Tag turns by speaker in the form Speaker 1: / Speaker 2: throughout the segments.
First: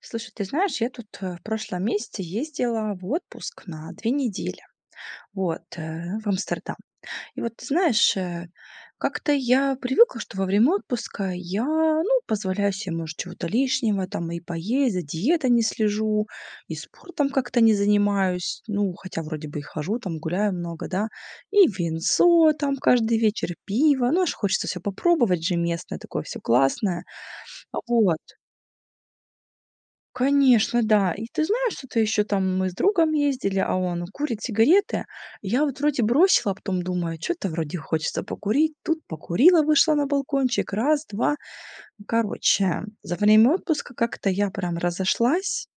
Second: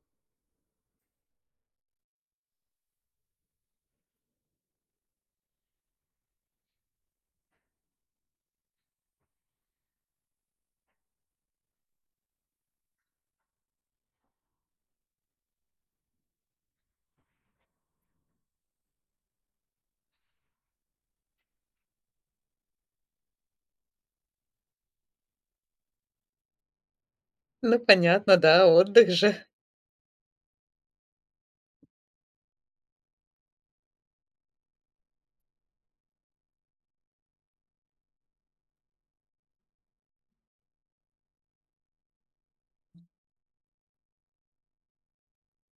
Speaker 1: Слушай, ты знаешь, я тут в прошлом месяце ездила в отпуск на 2 недели. Вот, в Амстердам. И вот, ты знаешь, как-то я привыкла, что во время отпуска я, ну, позволяю себе, может, чего-то лишнего, там, и поесть, за диетой не слежу, и спортом как-то не занимаюсь, ну, хотя вроде бы и хожу, там, гуляю много, да, и винцо, там, каждый вечер пиво, ну, аж хочется все попробовать же местное, такое все классное.
Speaker 2: Ну,
Speaker 1: Вот.
Speaker 2: понятно, да, отдых же.
Speaker 1: Конечно, да. И ты знаешь, что-то еще там мы с другом ездили, а он курит сигареты. Я вот вроде бросила, а потом думаю, что-то вроде хочется покурить. Тут покурила, вышла на балкончик. Раз, два. Короче, за время отпуска как-то я прям разошлась.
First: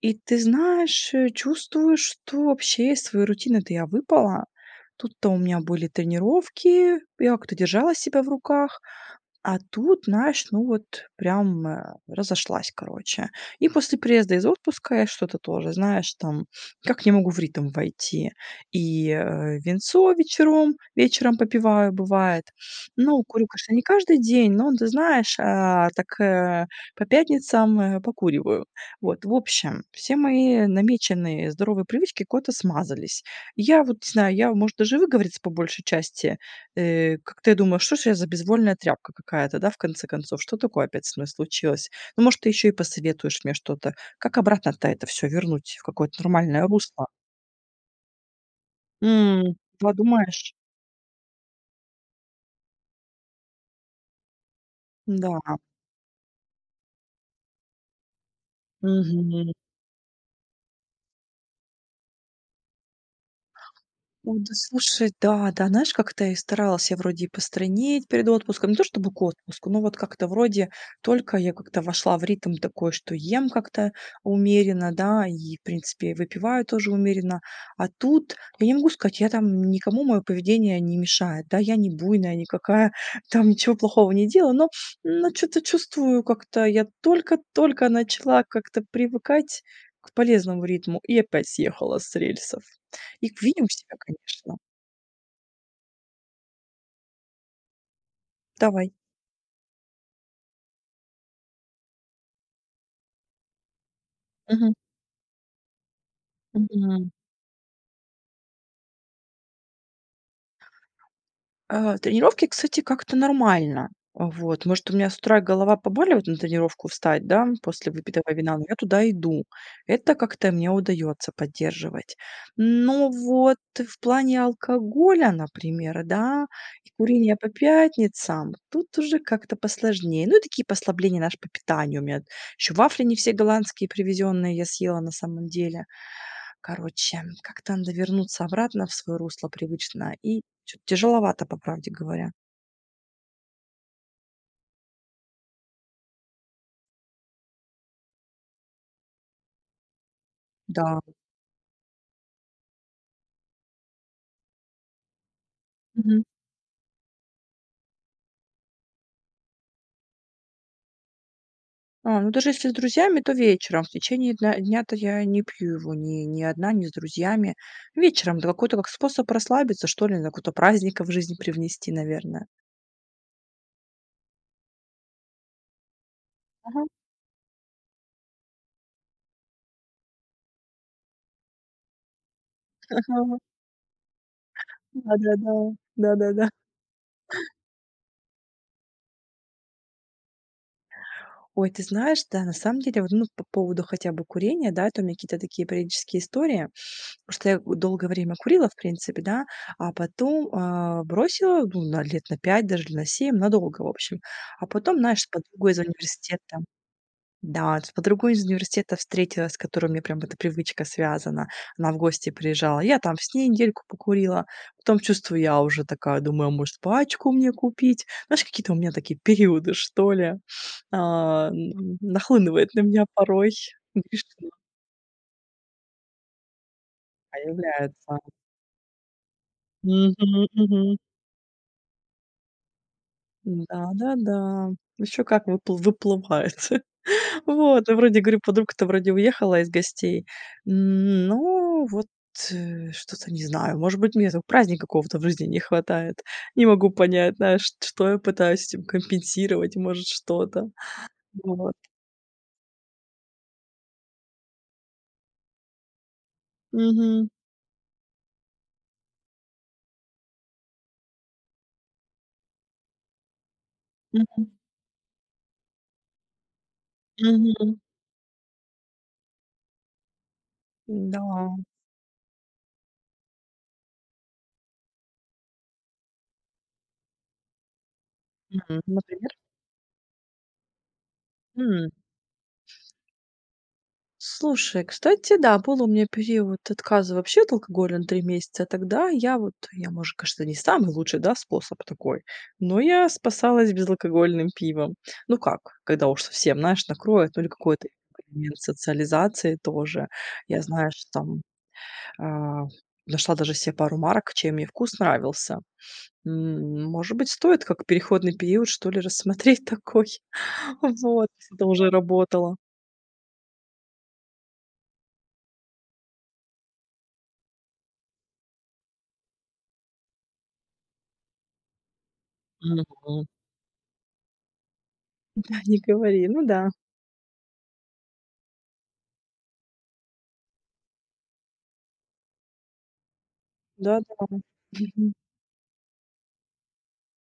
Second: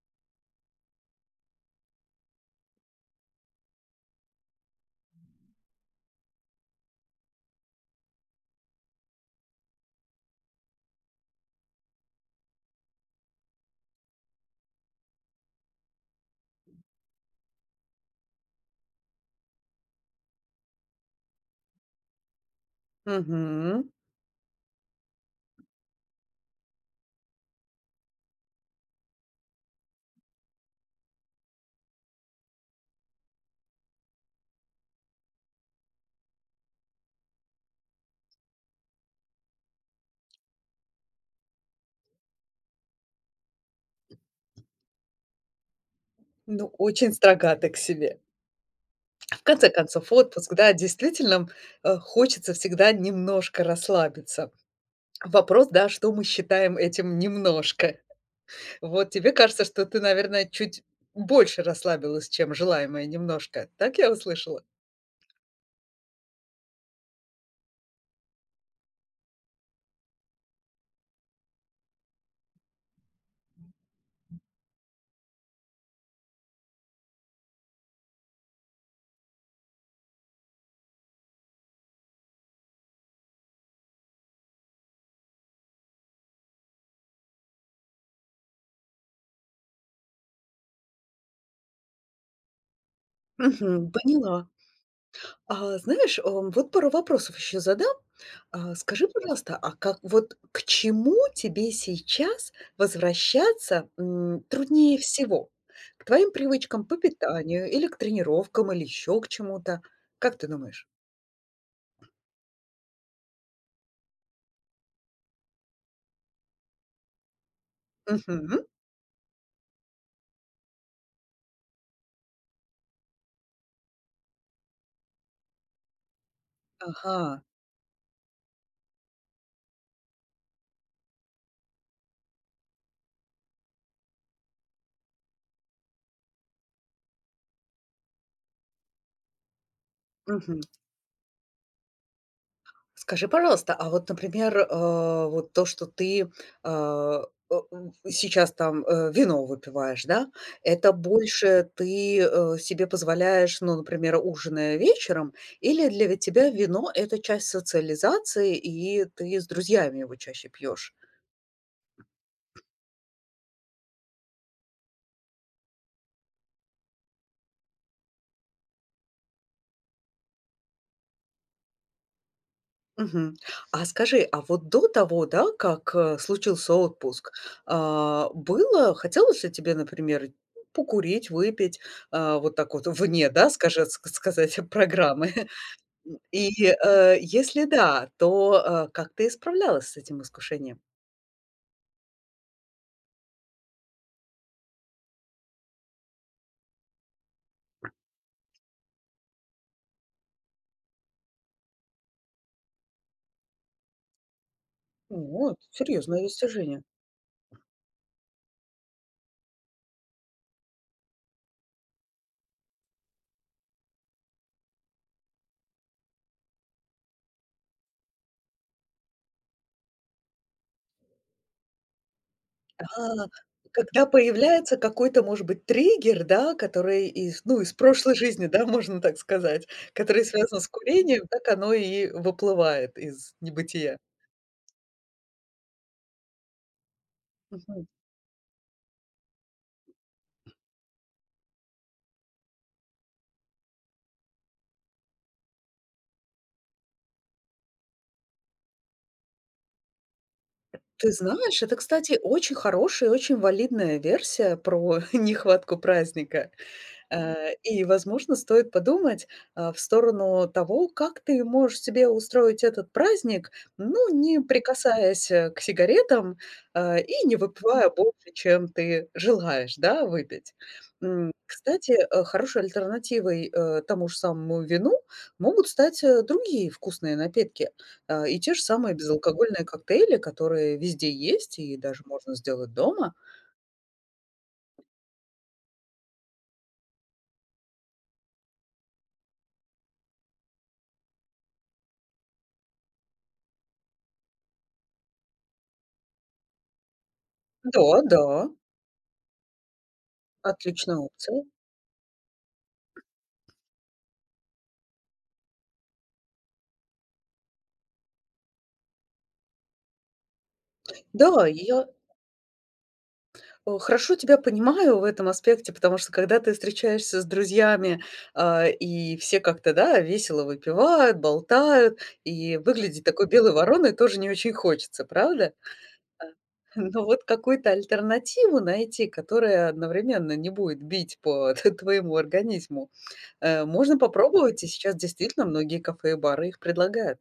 Speaker 1: И ты знаешь, чувствую, что вообще из своей рутины-то я выпала. Тут-то у меня были тренировки, я как-то держала себя в руках, а тут, знаешь, ну вот прям разошлась, короче. И после приезда из отпуска я что-то тоже, знаешь, там, как не могу в ритм войти. И винцо вечером попиваю, бывает. Ну, курю, конечно, не
Speaker 2: Мгм.
Speaker 1: каждый день, но, ты знаешь, так по пятницам покуриваю. Вот, в общем, все мои намеченные здоровые привычки куда-то смазались. Я вот, не знаю, я, может, даже выговориться по большей части. Как ты думаешь, что же я за безвольная тряпка какая-то, да, в конце концов? Что такое опять со мной случилось? Ну, может, ты еще и посоветуешь мне что-то? Как обратно-то это все вернуть в какое-то нормальное
Speaker 2: Ну,
Speaker 1: русло?
Speaker 2: очень строга ты к себе. В конце концов,
Speaker 1: Подумаешь?
Speaker 2: отпуск, да, действительно, хочется всегда немножко расслабиться.
Speaker 1: Да.
Speaker 2: Вопрос, да, что мы считаем этим немножко. Вот тебе
Speaker 1: Мгм.
Speaker 2: кажется, что ты, наверное, чуть больше расслабилась, чем желаемое немножко. Так я
Speaker 1: Ой, да
Speaker 2: услышала?
Speaker 1: слушай, да, да, знаешь, как-то и старалась я вроде и постранить перед отпуском. Не то чтобы к отпуску, но вот как-то вроде только я как-то вошла в ритм такой, что ем как-то умеренно, да, и, в принципе, выпиваю тоже умеренно. А тут я не могу сказать, я там никому мое поведение не мешает, да, я не буйная никакая, там ничего плохого не делаю, но что-то чувствую как-то, я только-только начала как-то привыкать к полезному ритму и опять съехала с рельсов. И видим
Speaker 2: Мгм,
Speaker 1: себя,
Speaker 2: поняла.
Speaker 1: конечно.
Speaker 2: Знаешь, вот пару вопросов еще задам.
Speaker 1: Давай.
Speaker 2: Скажи, пожалуйста, а как вот к чему тебе сейчас возвращаться,
Speaker 1: Мгм.
Speaker 2: труднее всего? К твоим привычкам по
Speaker 1: Мгм.
Speaker 2: питанию или к тренировкам, или еще к чему-то? Как ты думаешь?
Speaker 1: Тренировки, кстати, как-то нормально. Вот, может, у меня с утра голова побаливает на тренировку встать, да, после выпитого вина,
Speaker 2: Мгм.
Speaker 1: но я туда иду. Это как-то мне удается поддерживать. Но вот в плане алкоголя, например, да, и курения
Speaker 2: Ага.
Speaker 1: по пятницам, тут уже как-то посложнее. Ну, и такие послабления, наш по питанию. У меня еще вафли не все голландские привезенные я съела на самом деле. Короче, как-то надо вернуться обратно в свое русло привычное, и
Speaker 2: Мгм.
Speaker 1: чё-то тяжеловато, по правде говоря.
Speaker 2: Скажи, пожалуйста, а вот, например, вот то, что ты, а, сейчас там, вино выпиваешь, да, это
Speaker 1: Да.
Speaker 2: больше ты, себе позволяешь, ну, например, ужиная вечером, или для
Speaker 1: Мгм.
Speaker 2: тебя вино — это часть социализации, и ты с друзьями его чаще пьешь?
Speaker 1: Ну, даже если с друзьями, то вечером. В течение дна дня-то я не пью его ни одна, ни с друзьями. Вечером, да какой-то как способ расслабиться, что ли, на какой-то праздника в жизнь привнести, наверное.
Speaker 2: Мгм. А скажи, а вот до того, да, как, случился
Speaker 1: Ага,
Speaker 2: отпуск, было хотелось ли тебе, например, покурить, выпить, вот так вот вне,
Speaker 1: ага.
Speaker 2: да, скажет ск сказать, программы?
Speaker 1: Да-да-да. Да-да-да.
Speaker 2: И, если да, то, как ты справлялась с этим искушением?
Speaker 1: Ой, ты знаешь, да, на самом деле, вот, ну, по поводу хотя бы курения, да, это у меня какие-то такие периодические истории, потому что я долгое время курила, в принципе, да, а потом бросила, ну, на лет на 5, даже на 7, надолго, в общем. А потом, знаешь,
Speaker 2: Ну,
Speaker 1: с
Speaker 2: вот
Speaker 1: подругой из
Speaker 2: серьезное
Speaker 1: университета
Speaker 2: достижение.
Speaker 1: да, с подругой из университета встретилась, с которой мне прям эта привычка связана. Она в гости приезжала. Я там с ней недельку покурила. Потом, чувствую, я уже такая думаю, а может, пачку мне купить? Знаешь, какие-то у меня такие периоды, что ли, нахлынывает на меня
Speaker 2: А,
Speaker 1: порой.
Speaker 2: когда
Speaker 1: Грешно
Speaker 2: появляется какой-то, может быть, триггер, да, который из, ну, из прошлой
Speaker 1: появляется.
Speaker 2: жизни, да, можно так сказать,
Speaker 1: Мгм,
Speaker 2: который связан с
Speaker 1: мгм.
Speaker 2: курением, так оно и выплывает из небытия.
Speaker 1: Да-да-да. Еще как выплывает.
Speaker 2: Мгм.
Speaker 1: Вот, и вроде, говорю, подруга-то вроде уехала из гостей. Но вот, что-то не знаю, может быть, мне этого праздника какого-то в жизни не хватает. Не могу понять, знаешь, что я пытаюсь этим компенсировать, может, что-то.
Speaker 2: Ты знаешь,
Speaker 1: Вот.
Speaker 2: это, кстати, очень хорошая и очень валидная версия про нехватку праздника.
Speaker 1: Мгм.
Speaker 2: Возможно, стоит подумать, в сторону того, как ты можешь себе устроить этот праздник, ну, не
Speaker 1: Мгм.
Speaker 2: прикасаясь, к сигаретам, и не
Speaker 1: Мгм.
Speaker 2: выпивая больше, чем ты желаешь, да, выпить.
Speaker 1: Да.
Speaker 2: Кстати, хорошей альтернативой, тому же самому вину могут стать, другие вкусные напитки, и те же самые
Speaker 1: Например?
Speaker 2: безалкогольные коктейли, которые везде есть и даже можно сделать дома.
Speaker 1: Слушай, кстати, да, был у меня период отказа вообще от алкоголя на 3 месяца. Тогда я, может, конечно, не самый лучший, да, способ такой, но я спасалась безалкогольным пивом. Ну как, когда уж совсем, знаешь, накроет, ну или
Speaker 2: Да,
Speaker 1: какой-то
Speaker 2: да,
Speaker 1: элемент социализации тоже. Я,
Speaker 2: отличная
Speaker 1: знаешь, там
Speaker 2: опция.
Speaker 1: а, нашла даже себе пару марок, чем мне вкус нравился. Может быть, стоит как переходный период, что ли, рассмотреть такой. Вот,
Speaker 2: Да,
Speaker 1: если это
Speaker 2: я
Speaker 1: уже работало.
Speaker 2: О, хорошо тебя понимаю в этом аспекте, потому что когда ты встречаешься с друзьями, и все как-то, да, весело выпивают, болтают, и выглядеть
Speaker 1: Мгм.
Speaker 2: такой белой вороной тоже не очень хочется, правда?
Speaker 1: Да, не
Speaker 2: А,
Speaker 1: говори, ну да.
Speaker 2: но вот какую-то альтернативу найти, которая одновременно не будет бить по твоему организму, можно
Speaker 1: Да-да.
Speaker 2: попробовать, и сейчас
Speaker 1: Мгм.
Speaker 2: действительно многие кафе и бары их предлагают.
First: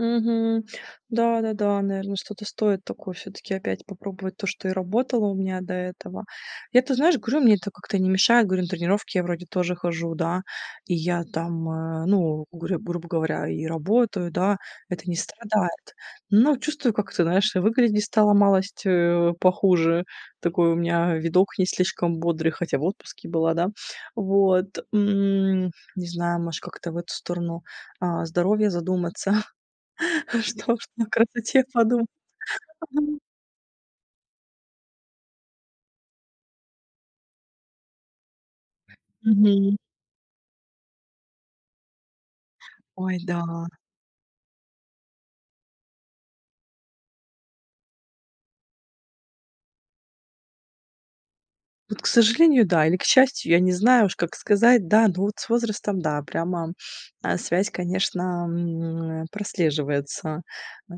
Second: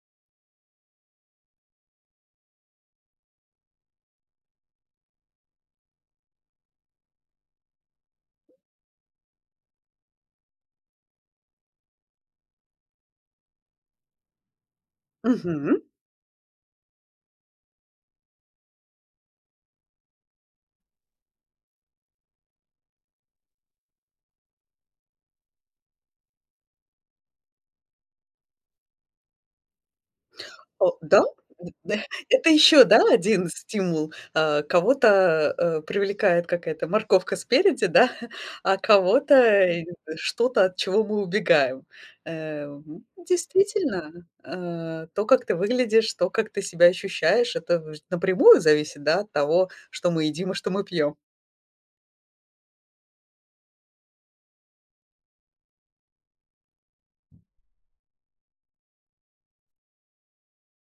Speaker 1: Мгм. Да-да-да, наверное, что-то стоит такое все таки опять попробовать то, что и работало у меня до этого. Я, ты знаешь, говорю, мне это как-то не мешает. Говорю, на тренировки я вроде тоже хожу, да, и я там, ну, грубо говоря, и работаю, да, это не
Speaker 2: Мгм.
Speaker 1: страдает. Но чувствую, как-то, знаешь, и выглядеть стало малость, похуже. Такой у меня видок не слишком бодрый, хотя в отпуске была, да. Вот, не знаю, может, как-то в эту сторону, здоровья задуматься. Что ж,
Speaker 2: О,
Speaker 1: на
Speaker 2: да?
Speaker 1: красоте подумала.
Speaker 2: Это еще, да, один стимул. А кого-то, привлекает какая-то морковка спереди, да, а кого-то,
Speaker 1: Мгм.
Speaker 2: что-то, от чего мы убегаем.
Speaker 1: Ой, да.
Speaker 2: Действительно, то, как ты выглядишь, то, как ты себя ощущаешь, это ж напрямую зависит, да, от того, что мы едим и что мы пьем.
Speaker 1: Вот, к сожалению, да, или к счастью, я не знаю уж, как сказать, да, но вот с возрастом, да, прямо, связь, конечно, прослеживается, э,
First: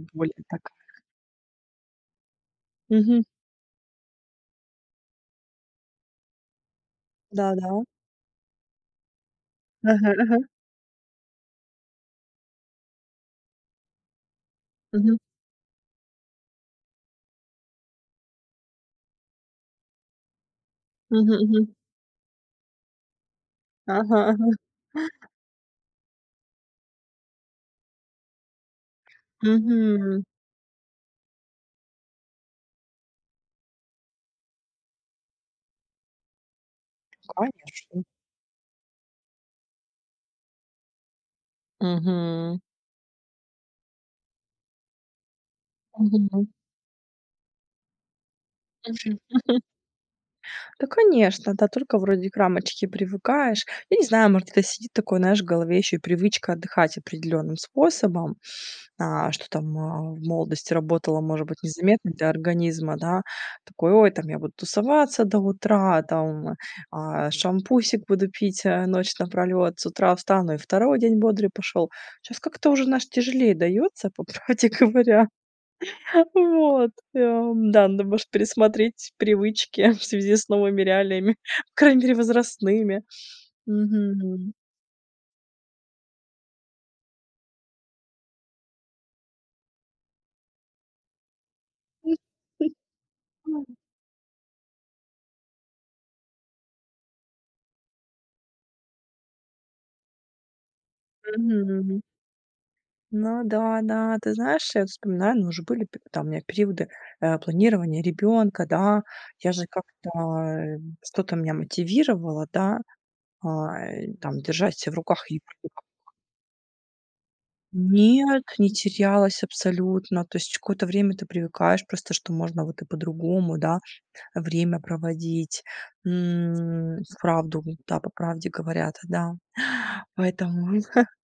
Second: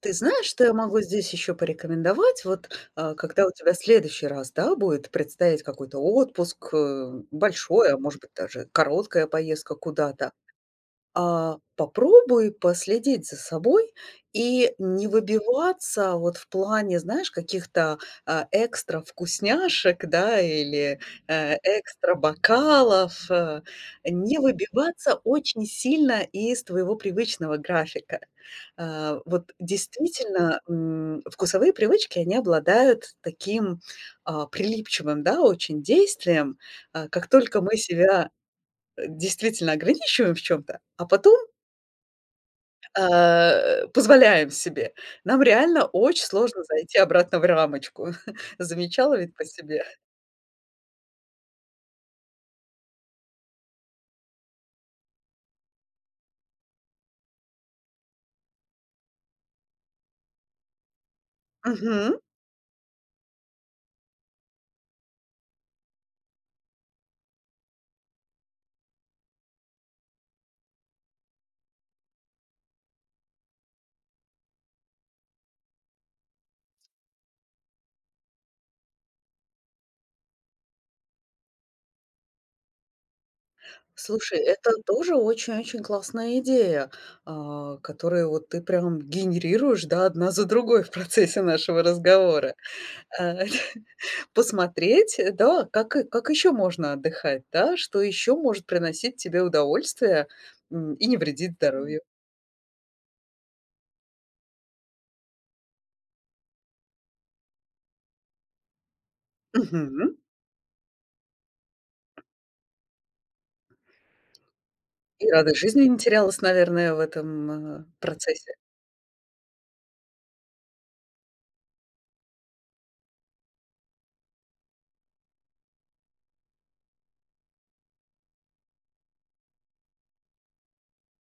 Speaker 2: Ты
Speaker 1: более
Speaker 2: знаешь,
Speaker 1: так.
Speaker 2: что я могу здесь еще порекомендовать? Вот,
Speaker 1: Мгм.
Speaker 2: когда у тебя следующий раз, да, будет предстоять какой-то отпуск,
Speaker 1: Да-да.
Speaker 2: большой, а может быть, даже короткая поездка
Speaker 1: Ага,
Speaker 2: куда-то,
Speaker 1: ага.
Speaker 2: попробуй последить за собой и не
Speaker 1: Мгм.
Speaker 2: выбиваться вот в плане, знаешь, каких-то, экстра вкусняшек, да, или,
Speaker 1: Мгм, мгм.
Speaker 2: экстра бокалов.
Speaker 1: Ага,
Speaker 2: Не
Speaker 1: ага.
Speaker 2: выбиваться очень сильно из твоего привычного графика. Вот
Speaker 1: Мгм.
Speaker 2: действительно, вкусовые привычки, они обладают таким, прилипчивым, да, очень действием. Как только мы
Speaker 1: Конечно.
Speaker 2: себя, действительно ограничиваем в чем то а потом
Speaker 1: Мгм.
Speaker 2: позволяем себе. Нам реально очень
Speaker 1: Мгм.
Speaker 2: сложно зайти обратно в рамочку. Замечала ведь по себе?
Speaker 1: Да, конечно, да, только вроде к рамочке привыкаешь. Я не знаю, может, это сидит такой, знаешь, в голове еще и привычка отдыхать определенным способом, что там в молодости работала, может быть, незаметно
Speaker 2: Мгм.
Speaker 1: для организма, да. Такой, ой, там я буду тусоваться до утра, там шампусик буду пить ночь напролет, с утра встану и второй день бодрый пошел. Сейчас как-то уже, наш тяжелее дается, по правде говоря. Вот, да, надо, может, пересмотреть привычки в связи с новыми реалиями, по крайней мере, возрастными.
Speaker 2: Слушай,
Speaker 1: Мгм.
Speaker 2: это тоже очень-очень классная идея, которую вот ты прям генерируешь, да, одна за другой в процессе нашего разговора. Э, посмотреть, да, как и как еще можно отдыхать, да, что еще может приносить тебе удовольствие, и не вредит
Speaker 1: Мгм.
Speaker 2: здоровью.
Speaker 1: Ну да, да, ты знаешь, я вот вспоминаю, ну, уже были п там у меня периоды, планирования ребенка, да. Я же как-то,
Speaker 2: Мгм.
Speaker 1: э, что-то меня мотивировало, да, и там держать себя в руках
Speaker 2: И
Speaker 1: и
Speaker 2: радость жизни не терялась, наверное, в этом,
Speaker 1: Нет,
Speaker 2: процессе.
Speaker 1: не терялась абсолютно. То есть какое-то время ты привыкаешь просто, что можно вот и по-другому, да. Время проводить. Вправду, да, по правде говорят, да. Поэтому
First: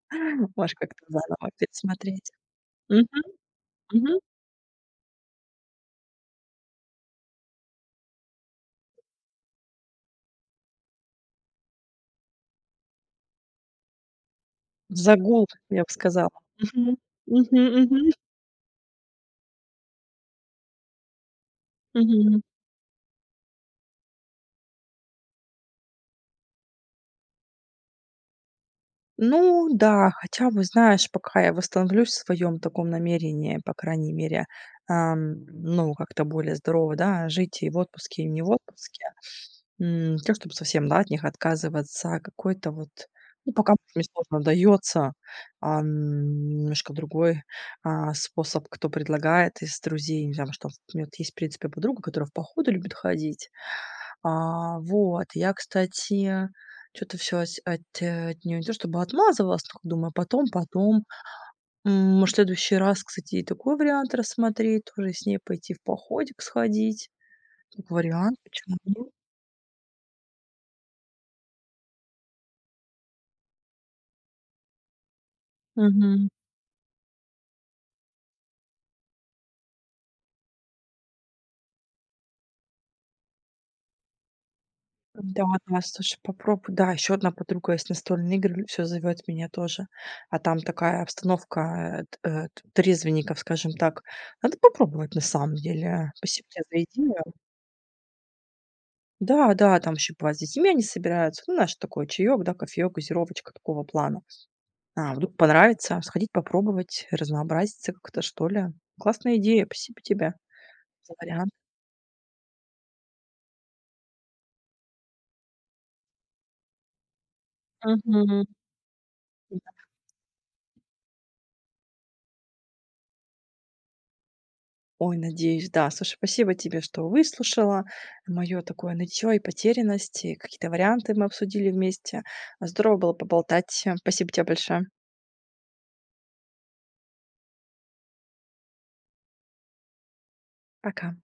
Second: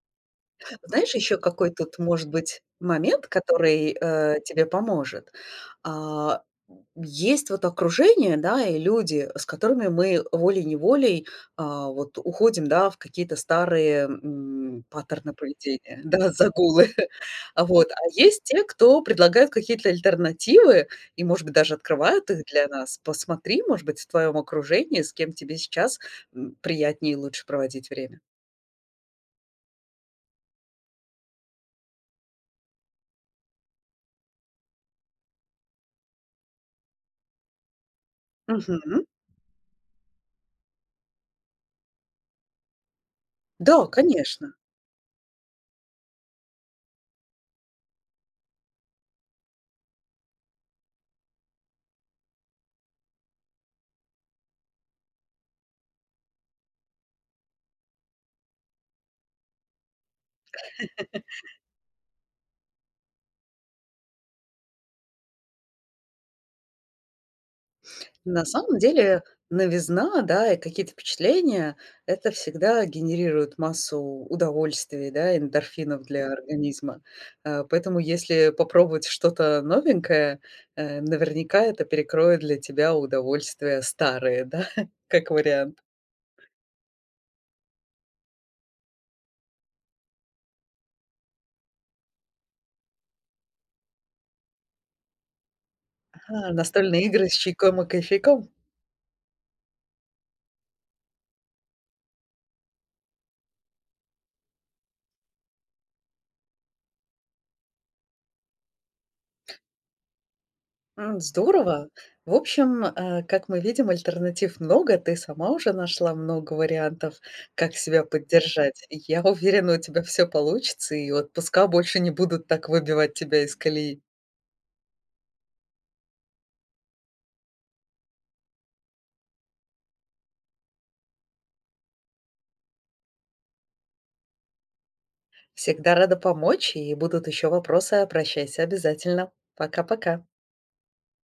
Speaker 1: можешь как-то
Speaker 2: Знаешь, еще
Speaker 1: заново
Speaker 2: какой тут может
Speaker 1: пересмотреть.
Speaker 2: быть
Speaker 1: Мгм,
Speaker 2: момент, который,
Speaker 1: мгм.
Speaker 2: тебе поможет? А, есть вот окружение, да, и люди, с которыми мы волей-неволей, вот уходим, да, в какие-то старые, паттерны
Speaker 1: Загул, я бы
Speaker 2: поведения,
Speaker 1: сказала.
Speaker 2: да, загулы.
Speaker 1: Мгм. Мгм,
Speaker 2: А вот, а
Speaker 1: мгм,
Speaker 2: есть те, кто предлагают какие-то альтернативы и, может быть, даже открывают
Speaker 1: мгм.
Speaker 2: их для нас. Посмотри, может быть, в твоем окружении, с кем тебе сейчас, приятнее и лучше проводить время.
Speaker 1: Ну да, хотя бы, знаешь, пока я восстановлюсь в своем таком намерении, по крайней мере, ну, как-то более здорово, да, жить и в отпуске, и не в отпуске.
Speaker 2: Мгм.
Speaker 1: Не то чтобы совсем, да, от них отказываться, а какой-то вот ну, пока
Speaker 2: Да,
Speaker 1: мне сложно
Speaker 2: конечно.
Speaker 1: дается немножко другой, способ, кто предлагает из друзей. Не знаю, что у меня вот есть, в принципе, подруга, которая в походу любит ходить. Вот, я, кстати, что то все от неё не то чтобы отмазывалась, но думаю, а потом, потом. М, Может, в следующий раз, кстати, и такой вариант рассмотреть, тоже с ней пойти в походик сходить. Как вариант,
Speaker 2: На
Speaker 1: почему
Speaker 2: самом
Speaker 1: нет?
Speaker 2: деле новизна, да, и какие-то впечатления — это всегда генерирует массу удовольствий, да, эндорфинов
Speaker 1: Мгм.
Speaker 2: для организма. Поэтому если попробовать что-то новенькое, наверняка это перекроет для тебя удовольствия старые, да, как
Speaker 1: Да,
Speaker 2: вариант.
Speaker 1: да, слушай, попробуй. Да, еще одна подруга есть настольные игры, все зовет меня тоже. А там такая обстановка трезвенников, скажем так. Надо попробовать на самом деле. Спасибо
Speaker 2: Ага,
Speaker 1: тебе за
Speaker 2: настольные
Speaker 1: идею.
Speaker 2: игры с чайком и кофейком?
Speaker 1: Да, да, там еще бывает с детьми они собираются. Ну, наш такой чаек, да, кофеек, газировочка такого плана. Вдруг понравится, сходить попробовать, разнообразиться как-то, что ли. Классная идея, спасибо тебе за
Speaker 2: М,
Speaker 1: вариант.
Speaker 2: здорово. В общем, как мы видим, альтернатив много. Ты сама уже нашла много вариантов, как себя
Speaker 1: Мгм.
Speaker 2: поддержать. И я уверена, у тебя все получится, и отпуска больше не будут так выбивать тебя из колеи.
Speaker 1: Ой, надеюсь, да. Слушай, спасибо тебе, что выслушала мое такое нытьё и потерянность, и какие-то варианты мы обсудили вместе. Здорово было поболтать. Спасибо тебе большое.
Speaker 2: Всегда рада помочь, и будут еще вопросы, обращайся обязательно. Пока-пока.
Speaker 1: Пока.